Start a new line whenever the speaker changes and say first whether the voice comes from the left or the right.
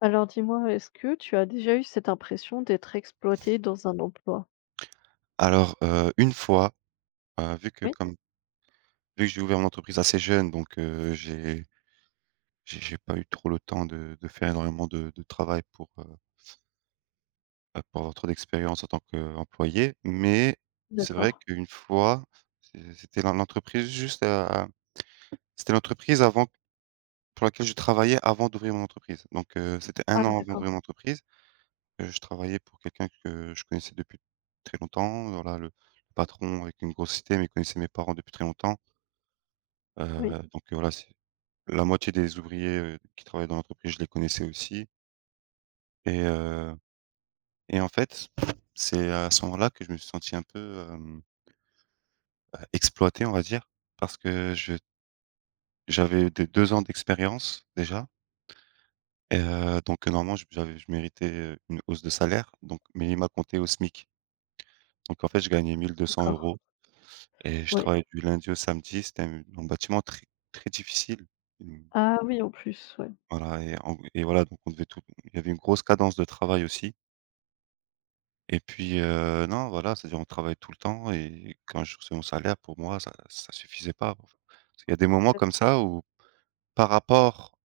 left: Alors dis-moi, est-ce que tu as déjà eu cette impression d'être exploité dans un emploi?
right: Une fois, vu que
left: Oui?
right: comme vu que j'ai ouvert mon entreprise assez jeune, donc j'ai pas eu trop le temps de faire énormément de travail pour, bah, pour avoir trop d'expérience en tant qu'employé. Mais c'est, ouais, vrai
left: D'accord.
right: qu'une fois, c'était dans l'entreprise juste à c'était l'entreprise avant pour laquelle je travaillais avant d'ouvrir mon entreprise. Donc c'était un
left: Ah
right: an avant
left: d'accord.
right: d'ouvrir mon entreprise. Je travaillais pour quelqu'un que je connaissais depuis très longtemps. Voilà, le patron avec une grosse cité, mais il connaissait mes parents depuis très longtemps.
left: Oui,
right: Voilà, c'est la moitié des ouvriers, qui travaillaient dans l'entreprise, je les connaissais aussi et heu et en fait, c'est à ce moment-là que je me suis senti un peu, bah, exploité, on va dire, parce que je j'avais des 2 ans d'expérience déjà et normalement, je j'avais je méritais, une hausse de salaire, donc mais il m'a compté au SMIC. Donc en fait, je gagnais 1 200
left: d'accord.
right: € et je
left: Oui.
right: travaillais du lundi au samedi. C'était un bâtiment très très difficile, mmh,
left: Ah oui, en plus, ouais.
right: voilà et voilà, donc on devait tout il y avait une grosse cadence de travail aussi. Et puis, non, voilà, c'est-à-dire on travaille tout le temps et quand je recevais mon salaire, pour moi, ça suffisait pas. Il y a des moments comme ça où par rapport,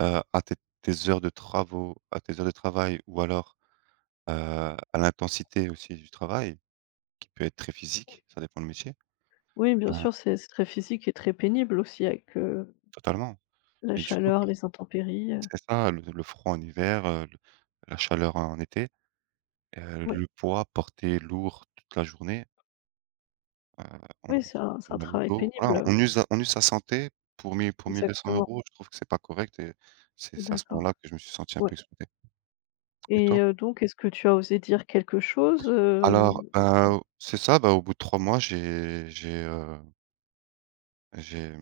right: à tes tes heures de travaux à tes heures de travail ou alors, heu, à l'intensité aussi du travail qui peut être très
left: Oui.
right: physique, ça dépend le métier,
left: Oui, bien
right: heu,
left: sûr, c'est très physique et très pénible aussi avec,
right: totalement.
left: la
right: Et du coup,
left: chaleur, les intempéries,
right: c'est ça, le froid en hiver, la chaleur en été,
left: oui.
right: le poids porté lourd toute la journée. Heu, on
left: Oui, c'est
right: se
left: un c'est
right: fait
left: un
right: mal au
left: travail
right: dos, voilà,
left: pénible,
right: on use sa santé pour 1000 pour 1 200
left: exactement.
right: €, je trouve que c'est pas correct et c'est à ce moment-là
left: D'accord.
right: que je me suis senti un
left: Oui.
right: peu exploité. Et toi?
left: Donc est-ce que tu as osé dire quelque chose,
right: Alors,
left: hem?
right: c'est ça, bah, au bout de 3 mois, j'ai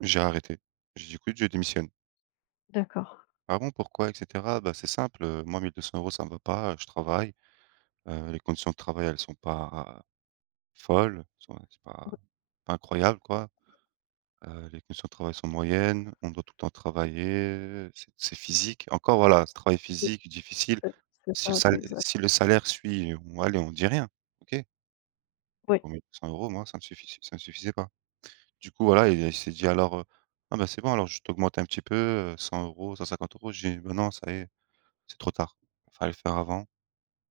right: j'ai arrêté. J'ai dit: «Écoute, je démissionne».
left: D'accord.
right: «Ah bon, pourquoi?» et cetera. «Bah, c'est simple, moi 1 200 € ça me va pas, je travaille, les conditions de travail, elles sont pas folles, sont c'est
left: Oui,
right: pas incroyable quoi». Les conditions de travail sont moyennes, on doit tout le temps travailler, c'est physique. Encore voilà, ce travail
left: oui,
right: physique difficile,
left: ouais, c'est ça, c'est exact.
right: si le salaire suit, on dit rien, OK, mais
left: Oui,
right: pour 1 200 euros, moi, ça me suffisait pas. Du coup, voilà, il s'est dit: «Alors, ah ben c'est bon, alors je t'augmente un petit peu, 100 €, 150 euros». J'ai dit: «ben non, ça y est, c'est trop tard, il fallait le faire avant».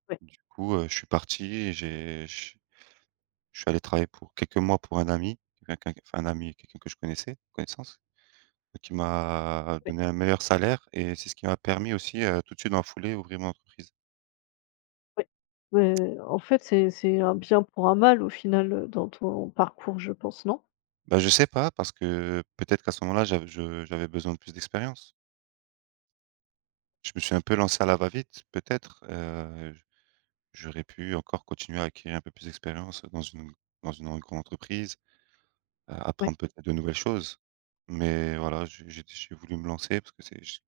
left: oui,
right: Du coup, je suis parti et j'ai je suis allé travailler pour quelques mois pour un ami, quelqu'un enfin un ami, quelqu'un que je connaissais connaissance. Qui m'a
left: oui.
right: donné un meilleur salaire et c'est ce qui m'a permis aussi, tout de suite dans la foulée, ouvrir mon entreprise.
left: Oui, mais en fait, c'est un bien pour un mal au final, dans ton parcours, je pense, non?
right: Bah, je sais pas parce que peut-être qu'à ce moment-là, j'av je j'avais besoin de plus d'expérience. Je me suis un peu lancé à la va-vite peut-être, j'aurais pu encore continuer à acquérir un peu plus d'expérience dans une grande entreprise,
left: Oui,
right: apprendre peut-être de nouvelles choses. Mais voilà, j'ai voulu me lancer parce que c'est j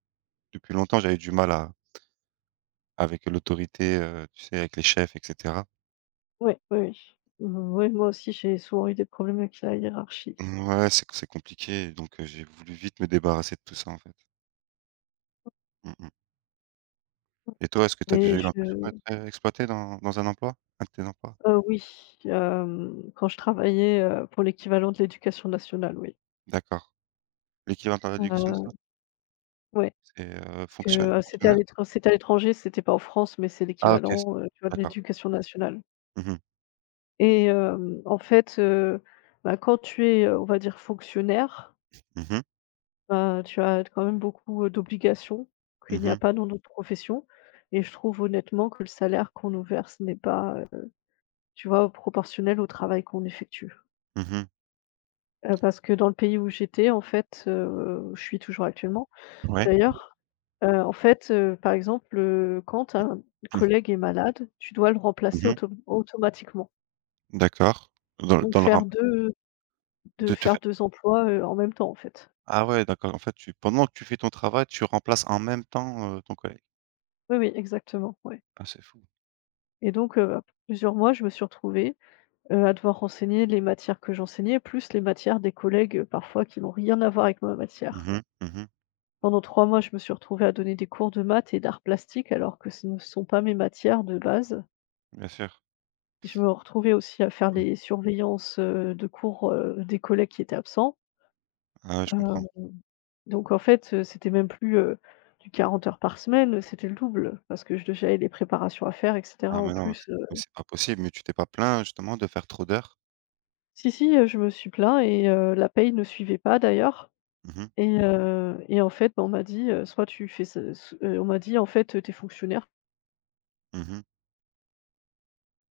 right: depuis longtemps, j'avais du mal à avec l'autorité, tu sais, avec les chefs et cetera.
left: ouais, oui, oui. Oui, moi aussi, j'ai souvent eu des problèmes avec la hiérarchie.
right: Ouais, c'est compliqué, donc j'ai voulu vite me débarrasser de tout ça, en fait. Mmh mh. Et toi, est-ce que tu as
left: Mais
right: déjà eu l'impression d'être,
left: je
right: exploité dans un emploi? Un de tes emplois?
left: oui, quand je travaillais, pour l'équivalent de l'éducation nationale, oui.
right: D'accord. L'équivalent de l'éducation
left: Heu,
right: nationale,
left: ouais,
right: c'est,
left: parce que,
right: fonctionnaire?
left: c'était à l'étranger, c'était pas en France, mais c'est
right: Ah OK, c'est
left: l'équivalent, tu vois, de
right: d'accord.
left: l'éducation nationale.
right: Mmh mh.
left: En fait, bah, quand tu es, on va dire fonctionnaire.
right: Mmh mh.
left: Bah, tu as quand même beaucoup, d'obligations qu'il
right: Mmh
left: n'y a
right: mh.
left: pas dans d'autres professions, et je trouve honnêtement que le salaire qu'on nous verse n'est pas, tu vois, proportionnel au travail qu'on effectue.
right: Mmh mh.
left: Parce que dans le pays où j'étais, en fait, où je suis toujours actuellement
right: Ouais.
left: d'ailleurs, en fait, par exemple, quand un
right: Mmh.
left: collègue est malade, tu dois le remplacer
right: Mmh mh.
left: automatiquement.
right: D'accord.
left: Donc
right: Dans le
left: faire
right: rem
left: 2, de
right: de te
left: faire
right: fait
left: 2 emplois, en même temps, en fait.
right: ah ouais, d'accord, en fait, tu pendant que tu fais ton travail, tu remplaces en même temps, ton collègue.
left: Oui, oui, exactement, ouais,
right: Ah, c'est fou.
left: et donc, plusieurs mois, je me suis retrouvée, à devoir renseigner les matières que j'enseignais, plus les matières des collègues, parfois qui n'ont rien à voir avec ma matière.
right: Mmh mh. Mmh mh.
left: Pendant 3 mois, je me suis retrouvée à donner des cours de maths et d'arts plastiques alors que ce ne sont pas mes matières de base.
right: Bien sûr.
left: Je me retrouvais aussi à faire
right: Mmh.
left: les surveillances, de cours, des collègues qui étaient absents.
right: Ah ouais, je comprends.
left: Heu, donc en fait, c'était même plus, du 40 heures par semaine, c'était le double parce que je de j'avais les préparations à faire et cetera en plus,
right: Mais c'est pas possible, mais tu t'es pas plaint justement de faire trop d'heures?
left: si, si, je me suis plaint et la paye ne suivait pas d'ailleurs.
right: Mmh mh.
left: Et en fait, bah, on m'a dit, «Soit tu fais ce» on m'a dit: «En fait, t'es fonctionnaire,
right: Mmh.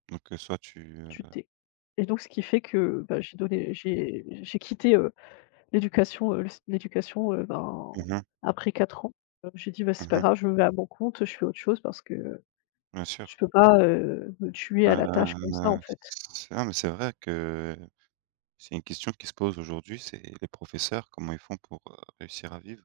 right: Donc soit tu,
left: tu t'es.» Et donc ce qui fait que, bah, j'ai donné j'ai quitté, l'éducation, le l'éducation, ben,
right: mmh mh.
left: après 4 ans. J'ai dit: «Bah, c'est pas
right: Mmh.
left: grave, je me mets à mon compte, je fais autre chose parce que
right: Bien
left: je
right: sûr.
left: peux pas, me tuer à la tâche comme ça, en
right: Heu,
left: fait».
right: c'est ah mais c'est vrai que c'est une question qui se pose aujourd'hui, c'est les professeurs, comment ils font pour, réussir à vivre?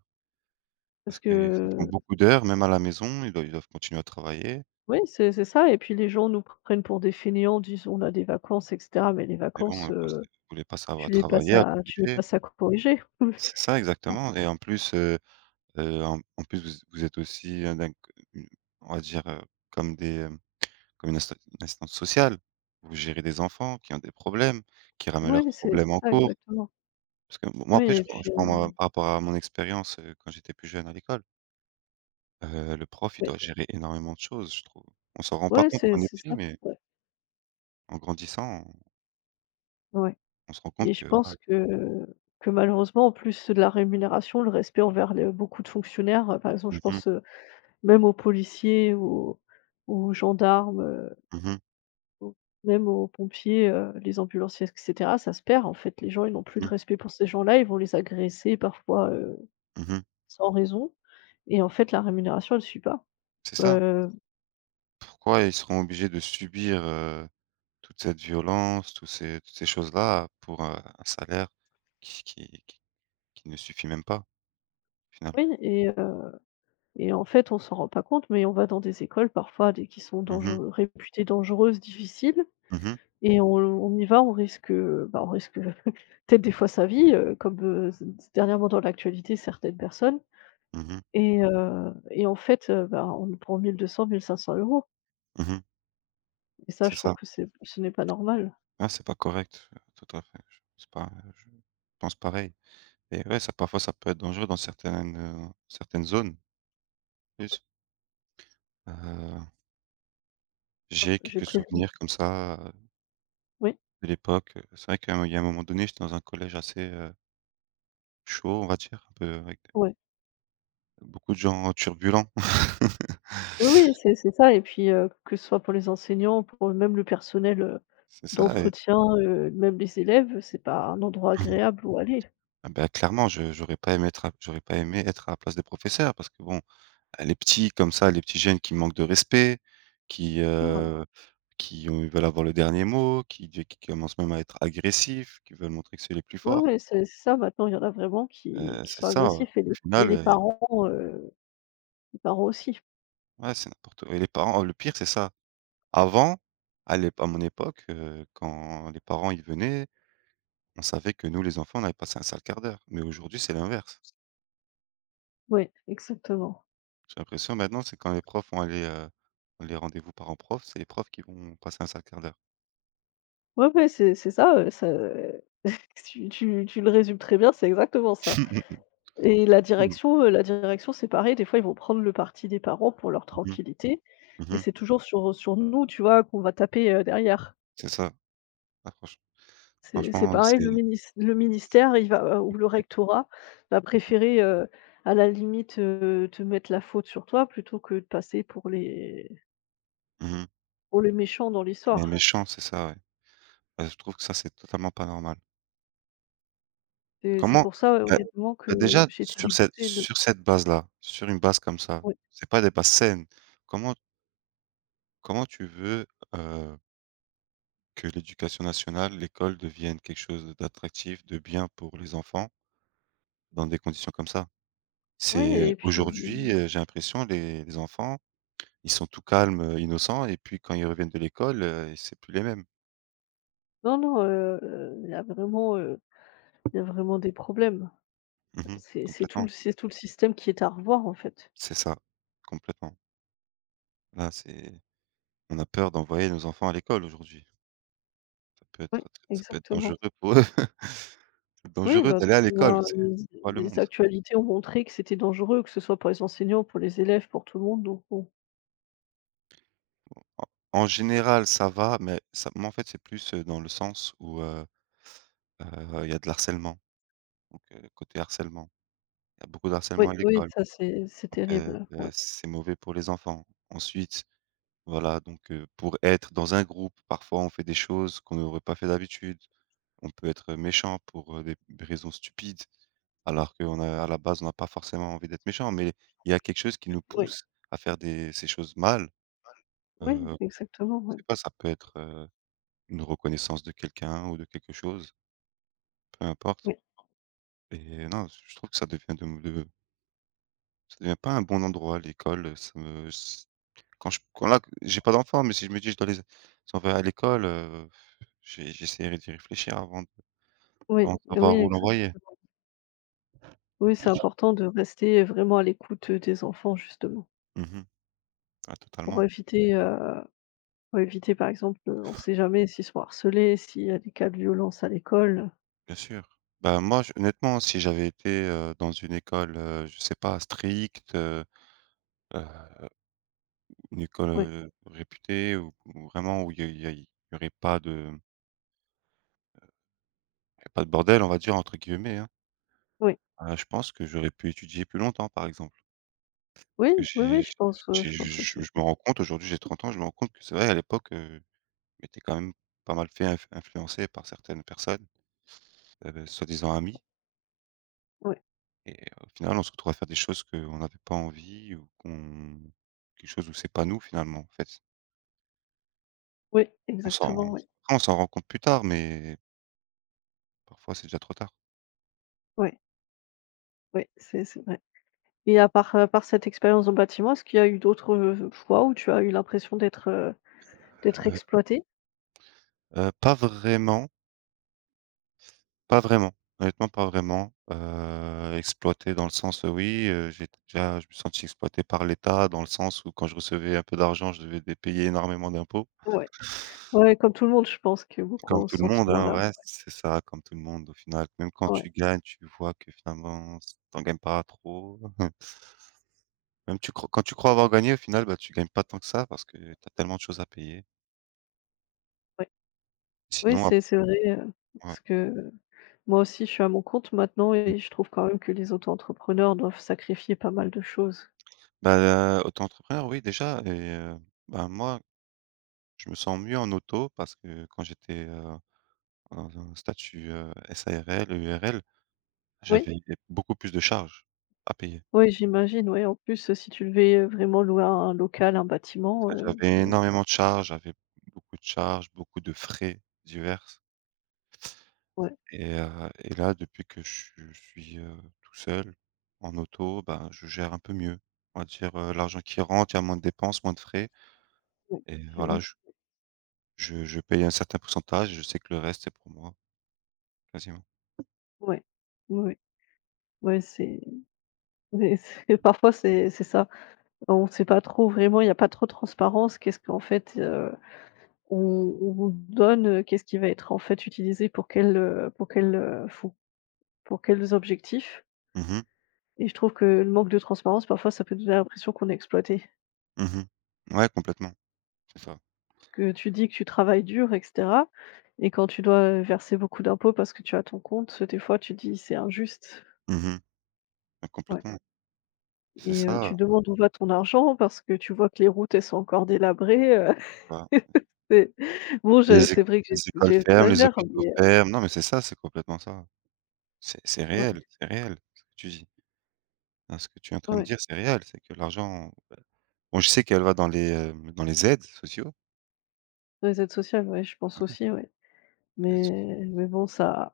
left: Parce
right: Parce qu'ils font
left: que
right: beaucoup d'heures, même à la maison, ils doivent continuer à travailler.
left: oui, c'est ça et puis les gens nous prennent pour des fainéants, disent: «On a des vacances et cetera», mais les
right: Mais bon,
left: vacances,
right: parce que vous voulez pas savoir
left: tu les passes
right: travailler, à
left: à tu les
right: corriger.
left: passes à corriger.
right: C'est ça exactement et en plus, en en plus vous vous êtes aussi, d'un c u on va dire, comme Comme une insta une assistante sociale, vous gérez des enfants qui ont des problèmes, qui ramènent
left: Oui,
right: leurs
left: c'est
right: problèmes
left: c'est
right: en
left: ça
right: cours.
left: exactement.
right: Parce que moi
left: Oui
right: après
left: et puis,
right: je prends moi par rapport à mon expérience, quand j'étais plus jeune à l'école, le prof il
left: oui.
right: doit gérer énormément de choses, je trouve. On s'en rend pas
left: Ouais,
right: compte
left: c'est
right: quand on est
left: c'est
right: petit,
left: ça,
right: mais
left: ouais,
right: en grandissant,
left: ouais,
right: on se rend compte
left: et je
right: que voilà.
left: pense que malheureusement, en plus de la rémunération, le respect envers les beaucoup de fonctionnaires, par exemple, je
right: Mmh mh,
left: pense, même aux policiers, aux gendarmes,
right: mmh
left: aux même aux pompiers, les ambulanciers et cetera, ça se perd, en fait. Les gens, ils n'ont plus de
right: mh,
left: respect pour ces gens-là, ils vont les agresser parfois,
right: mmh
left: sans raison, et en fait, la rémunération, elle suit pas.
right: c'est ça.
left: Heu,
right: Pourquoi ils seront obligés de subir, toute cette violence, tous ces toutes ces choses-là pour, un salaire qui qui ne suffit même pas au final?
left: oui et en fait, on s'en rend pas compte, mais on va dans des écoles parfois des qui sont
right: Mmh mh,
left: dangereux réputées dangereuses, difficiles,
right: mmh
left: et on y va, on risque, bah, on risque peut-être des fois sa vie, comme, c dernièrement dans l'actualité certaines personnes.
right: mmh
left: Et et en fait, bah, on nous prend 1 200-1 500 €
right: Mmh mh.
left: et ça
right: C'est
left: je trouve
right: ça.
left: que c'est ce n'est pas normal.
right: Ah, c'est pas correct, tout à fait. Je pense pas, je pense pareil et ouais, ça parfois, ça peut être dangereux dans certaines, certaines zones,
left: Ouais,
right: plus. Heu, j'ai
left: j'ai
right: quelques
left: prévu.
right: souvenirs comme ça,
left: Oui,
right: de l'époque, c'est vrai qu'à un il y a un moment donné, j'étais dans un collège assez, chaud, on va dire, un peu avec
left: ouais.
right: beaucoup de gens turbulents.
left: Oui, oui, c'est ça et puis, que ce soit pour les enseignants, pour même le personnel,
right: C'est ça et
left: d'entretien, même les élèves, c'est pas un endroit agréable où aller.
right: ah bah, clairement, je j'aurais pas aimé être à la place des professeurs parce que bon, les petits comme ça, les petits jeunes qui manquent de respect, qui,
left: Ouais.
right: heu, qui ont veulent avoir le dernier mot, qui commencent même à être agressifs, qui veulent montrer que c'est les plus
left: Ouais,
right: forts.
left: ouais, c'est ça maintenant, il y en a vraiment qui qui
right: C'est
left: sont
right: ça, au
left: agressifs et les et
right: final,
left: les parents, heu, les parents aussi.
right: ouais, c'est n'importe quoi. Et les parents le pire, c'est ça. Avant, à mon époque, quand les parents, y venaient, on savait que nous, les enfants, on avait passé un sale quart d'heure. Mais aujourd'hui, c'est l'inverse.
left: Ouais, exactement.
right: J'ai l'impression maintenant, c'est quand les profs ont les rendez-vous parents-prof, c'est les profs qui vont passer un sale quart d'heure.
left: Oui, ouais, ouais, c'est ça, ça, tu le résumes très bien, c'est exactement ça, et la
right: Mmh mh.
left: direction, c'est pareil, des fois, ils vont prendre le parti des parents pour leur
right: Mmh
left: tranquillité, et
right: mmh.
left: c'est toujours sur nous, tu vois, qu'on va taper, derrière.
right: C'est ça. Ah franch Mmh.
left: C'est
right: Franchement,
left: pareil,
right: c'est
left: le ministère, il va ou le rectorat va préférer, à la limite, te mettre la faute sur toi plutôt que de passer pour les
right: mmh
left: pour les méchants dans
right: pour les
left: l'histoire.
right: méchants, c'est ça, ouais. Bah, je trouve que ça, c'est totalement pas normal.
left: C'est
right: Comment
left: pour ça,
right: bah
left: honnêtement,
right: bah,
left: que
right: déjà
left: j'étais dégoûtée de,
right: sur cette base-là, sur une base comme ça,
left: ouais,
right: c'est pas des bases saines. Comment comment tu veux, heu, que l'éducation nationale, l'école devienne quelque chose d'attractif, de bien pour les enfants dans des conditions comme ça?
left: ouais,
right: C'est
left: et puis
right: aujourd'hui, j'ai l'impression les enfants, ils sont tout calmes, innocents et puis quand ils reviennent de l'école, c'est plus les mêmes.
left: non, non, il y a vraiment, il y a vraiment des problèmes.
right: Mmh,
left: C'est c'est tout le
right: complètement.
left: c'est tout le système qui est à revoir, en fait.
right: C'est ça, complètement. Là, c'est on a peur d'envoyer nos enfants à l'école aujourd'hui. Ça peut
left: Oui,
right: être très ça peut être
left: exactement.
right: dangereux pour eux.
left: Oui,
right: Dangereux
left: bah,
right: d'aller
left: tu
right: à l'école,
left: vois,
right: c'est pas le
left: les
right: monde.
left: actualités ont montré que c'était dangereux, que ce soit pour les enseignants, pour les élèves, pour tout le monde, donc bon.
right: En en général, ça va, mais ça moi, en fait, c'est plus, dans le sens où, il y a de l'harcèlement, donc côté harcèlement. Il y a beaucoup de harcèlement à
left: Oui, oui,
right: l'école,
left: ça c'est
right: donc
left: terrible. Ouais,
right: c'est mauvais pour les enfants. Ensuite, voilà, donc pour être dans un groupe, parfois, on fait des choses qu'on n'aurait pas fait d'habitude. On peut être méchant pour, des raisons stupides. Alors qu'on a à la base, on n'a pas forcément envie d'être méchant, mais il y a quelque chose qui nous
left: oui,
right: pousse à faire des ces choses mal,
left: oui,
right: heu, Mmh.
left: exactement,
right: je
left: oui,
right: sais pas, ça peut être, une reconnaissance de quelqu'un ou de quelque chose, peu importe.
left: oui,
right: Et non, je trouve que ça devient de ça devient pas un bon endroit, l'école, ça me s quand là, j'ai pas d'enfant, mais si je me dis: «Je dois les envoyer à l'école», j'essaierai d'y réfléchir
left: oui,
right: avant de
left: oui,
right: savoir où l'envoyer.
left: exactement. Oui, c'est important de rester vraiment à l'écoute, des enfants justement,
right: Mmh. Ah
left: pour
right: totalement.
left: éviter, heu, pour éviter par exemple, on ne sait jamais s'ils sont harcelés, s'il y a des cas de violence à l'école.
right: Bien sûr. Bah, moi, j honnêtement, si j'avais été, dans une école, je sais pas, stricte, heu, une école,
left: Oui,
right: réputée ou vraiment où il y aurait pas de il y a pas de «bordel», on va dire, entre guillemets, hein,
left: oui,
right: je pense que j'aurais pu étudier plus longtemps, par exemple.
left: oui,
right: Parce que
left: oui, oui,
right: j'ai
left: je pense aussi.
right: je me rends compte aujourd'hui, j'ai 30 ans, je me rends compte que c'est vrai, à l'époque, je m'étais quand même pas mal fait influencer par certaines personnes, soi-disant amies.
left: Oui,
right: Et au final, on se retrouve à faire des choses qu'on n'avait pas envie ou qu'on quelque chose où c'est pas nous finalement, en fait.
left: oui,
right: On s'en
left: exactement, oui,
right: on s'en rend compte plus tard, mais parfois, c'est déjà trop tard.
left: oui, oui, c'est vrai. Et à part, par cette expérience dans le bâtiment, est-ce qu'il y a eu d'autres, fois où tu as eu l'impression d'être
right: Heu
left: exploitée?
right: pas vraiment, pas vraiment. Honnêtement, pas vraiment. Exploité dans le sens, oui, j'ai déjà je me suis senti exploité par l'État dans le sens où quand je recevais un peu d'argent, je devais dé payer énormément d'impôts.
left: Ouais, ouais, comme tout le monde, je pense que beaucoup
right: Comme
left: ont ce
right: tout le monde, hein,
left: sentiment-là.
right: ouais, c'est ça, comme tout le monde au final. Même quand
left: Ouais,
right: tu gagnes, tu vois que finalement, s tu en gagnes pas trop. Même tu cro quand tu crois avoir gagné, au final, bah, tu gagnes pas tant que ça parce que tu as tellement de choses à payer.
left: ouais. Oui,
right: Sinon, Mmh. ap
left: c'est vrai,
right: ouais.
left: parce que moi aussi, je suis à mon compte maintenant
right: Mmh.
left: et je trouve quand même que les auto-entrepreneurs doivent sacrifier pas mal de choses.
right: Bah, auto-entrepreneur, oui, déjà et bah, moi, je me sens mieux en auto parce que quand j'étais, dans un statut, SARL, EURL,
left: Oui,
right: j'avais beaucoup plus de charges à payer.
left: oui, j'imagine, oui, en plus, si tu devais, vraiment louer un local, un bâtiment,
right: J'avais
left: c'est
right: énormément de charges, j'avais beaucoup de charges, beaucoup de frais divers.
left: ouais.
right: Et heu et là, depuis que je suis, tout seul, en auto, ben, je gère un peu mieux. On va dire, l'argent qui rentre, il y a moins de dépenses, moins de frais
left: Ouais,
right: et
left: je
right: voilà,
left: ouais,
right: je paye un certain pourcentage, je sais que le reste, c'est pour moi, quasiment.
left: ouais, ouais, ouais, ouais, c'est ouais, c'est parfois c'est ça. On ne sait pas trop vraiment, il n'y a pas trop de transparence. Qu'est-ce qu'en fait, on vous donne, qu'est-ce qui va être en fait utilisé pour quel, fou pour quels objectifs,
right: Mmh.
left: et je trouve que le manque de transparence, parfois, ça peut donner l'impression qu'on est exploité.
right: Mmh mh. Ouais, complètement, c'est ça.
left: Que tu dis que tu travailles dur et cetera, et quand tu dois verser beaucoup d'impôts parce que tu as ton compte, des fois, tu dis: «C'est injuste».
right: Mmh mh. Ouais,
left: Ouais.
right: complètement. C'est
left: Et
right: ça,
left: tu demandes où va ton argent parce que tu vois que les routes, elles sont encore délabrées,
right: bah,
left: c'est bon, je
right: les é
left: c'est vrai que
right: les écoles ferment, les
left: j'exagère,
right: hôpitaux
left: mais
right: ferment. Non, mais c'est ça, c'est complètement ça.
left: ouais,
right: C'est réel, ce que tu dis. Hein, ce que tu es en train de
left: ouais.
right: dire, c'est réel, c'est que l'argent, bah, bon, je sais qu'elle va dans les, dans les aides sociaux.
left: Dans les aides sociales, ouais, je pense aussi, ouais,
right: Aides soc
left: mais bon, ça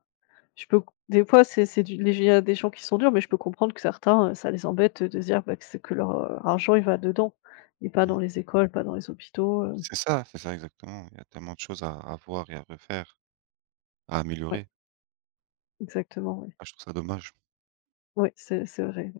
left: je peux, des fois, c'est du les il y a des gens qui sont durs, mais je peux comprendre que certains, ça les embête de se dire, bah, que c'est que leur, argent, il va dedans et pas dans
right: mmh.
left: les écoles, pas dans les hôpitaux,
right: C'est ça exactement. Il y a tellement de choses à voir et à refaire, à
left: ouais,
right: améliorer.
left: exactement, ouais,
right: Ah, je trouve ça dommage.
left: ouais, c'est vrai.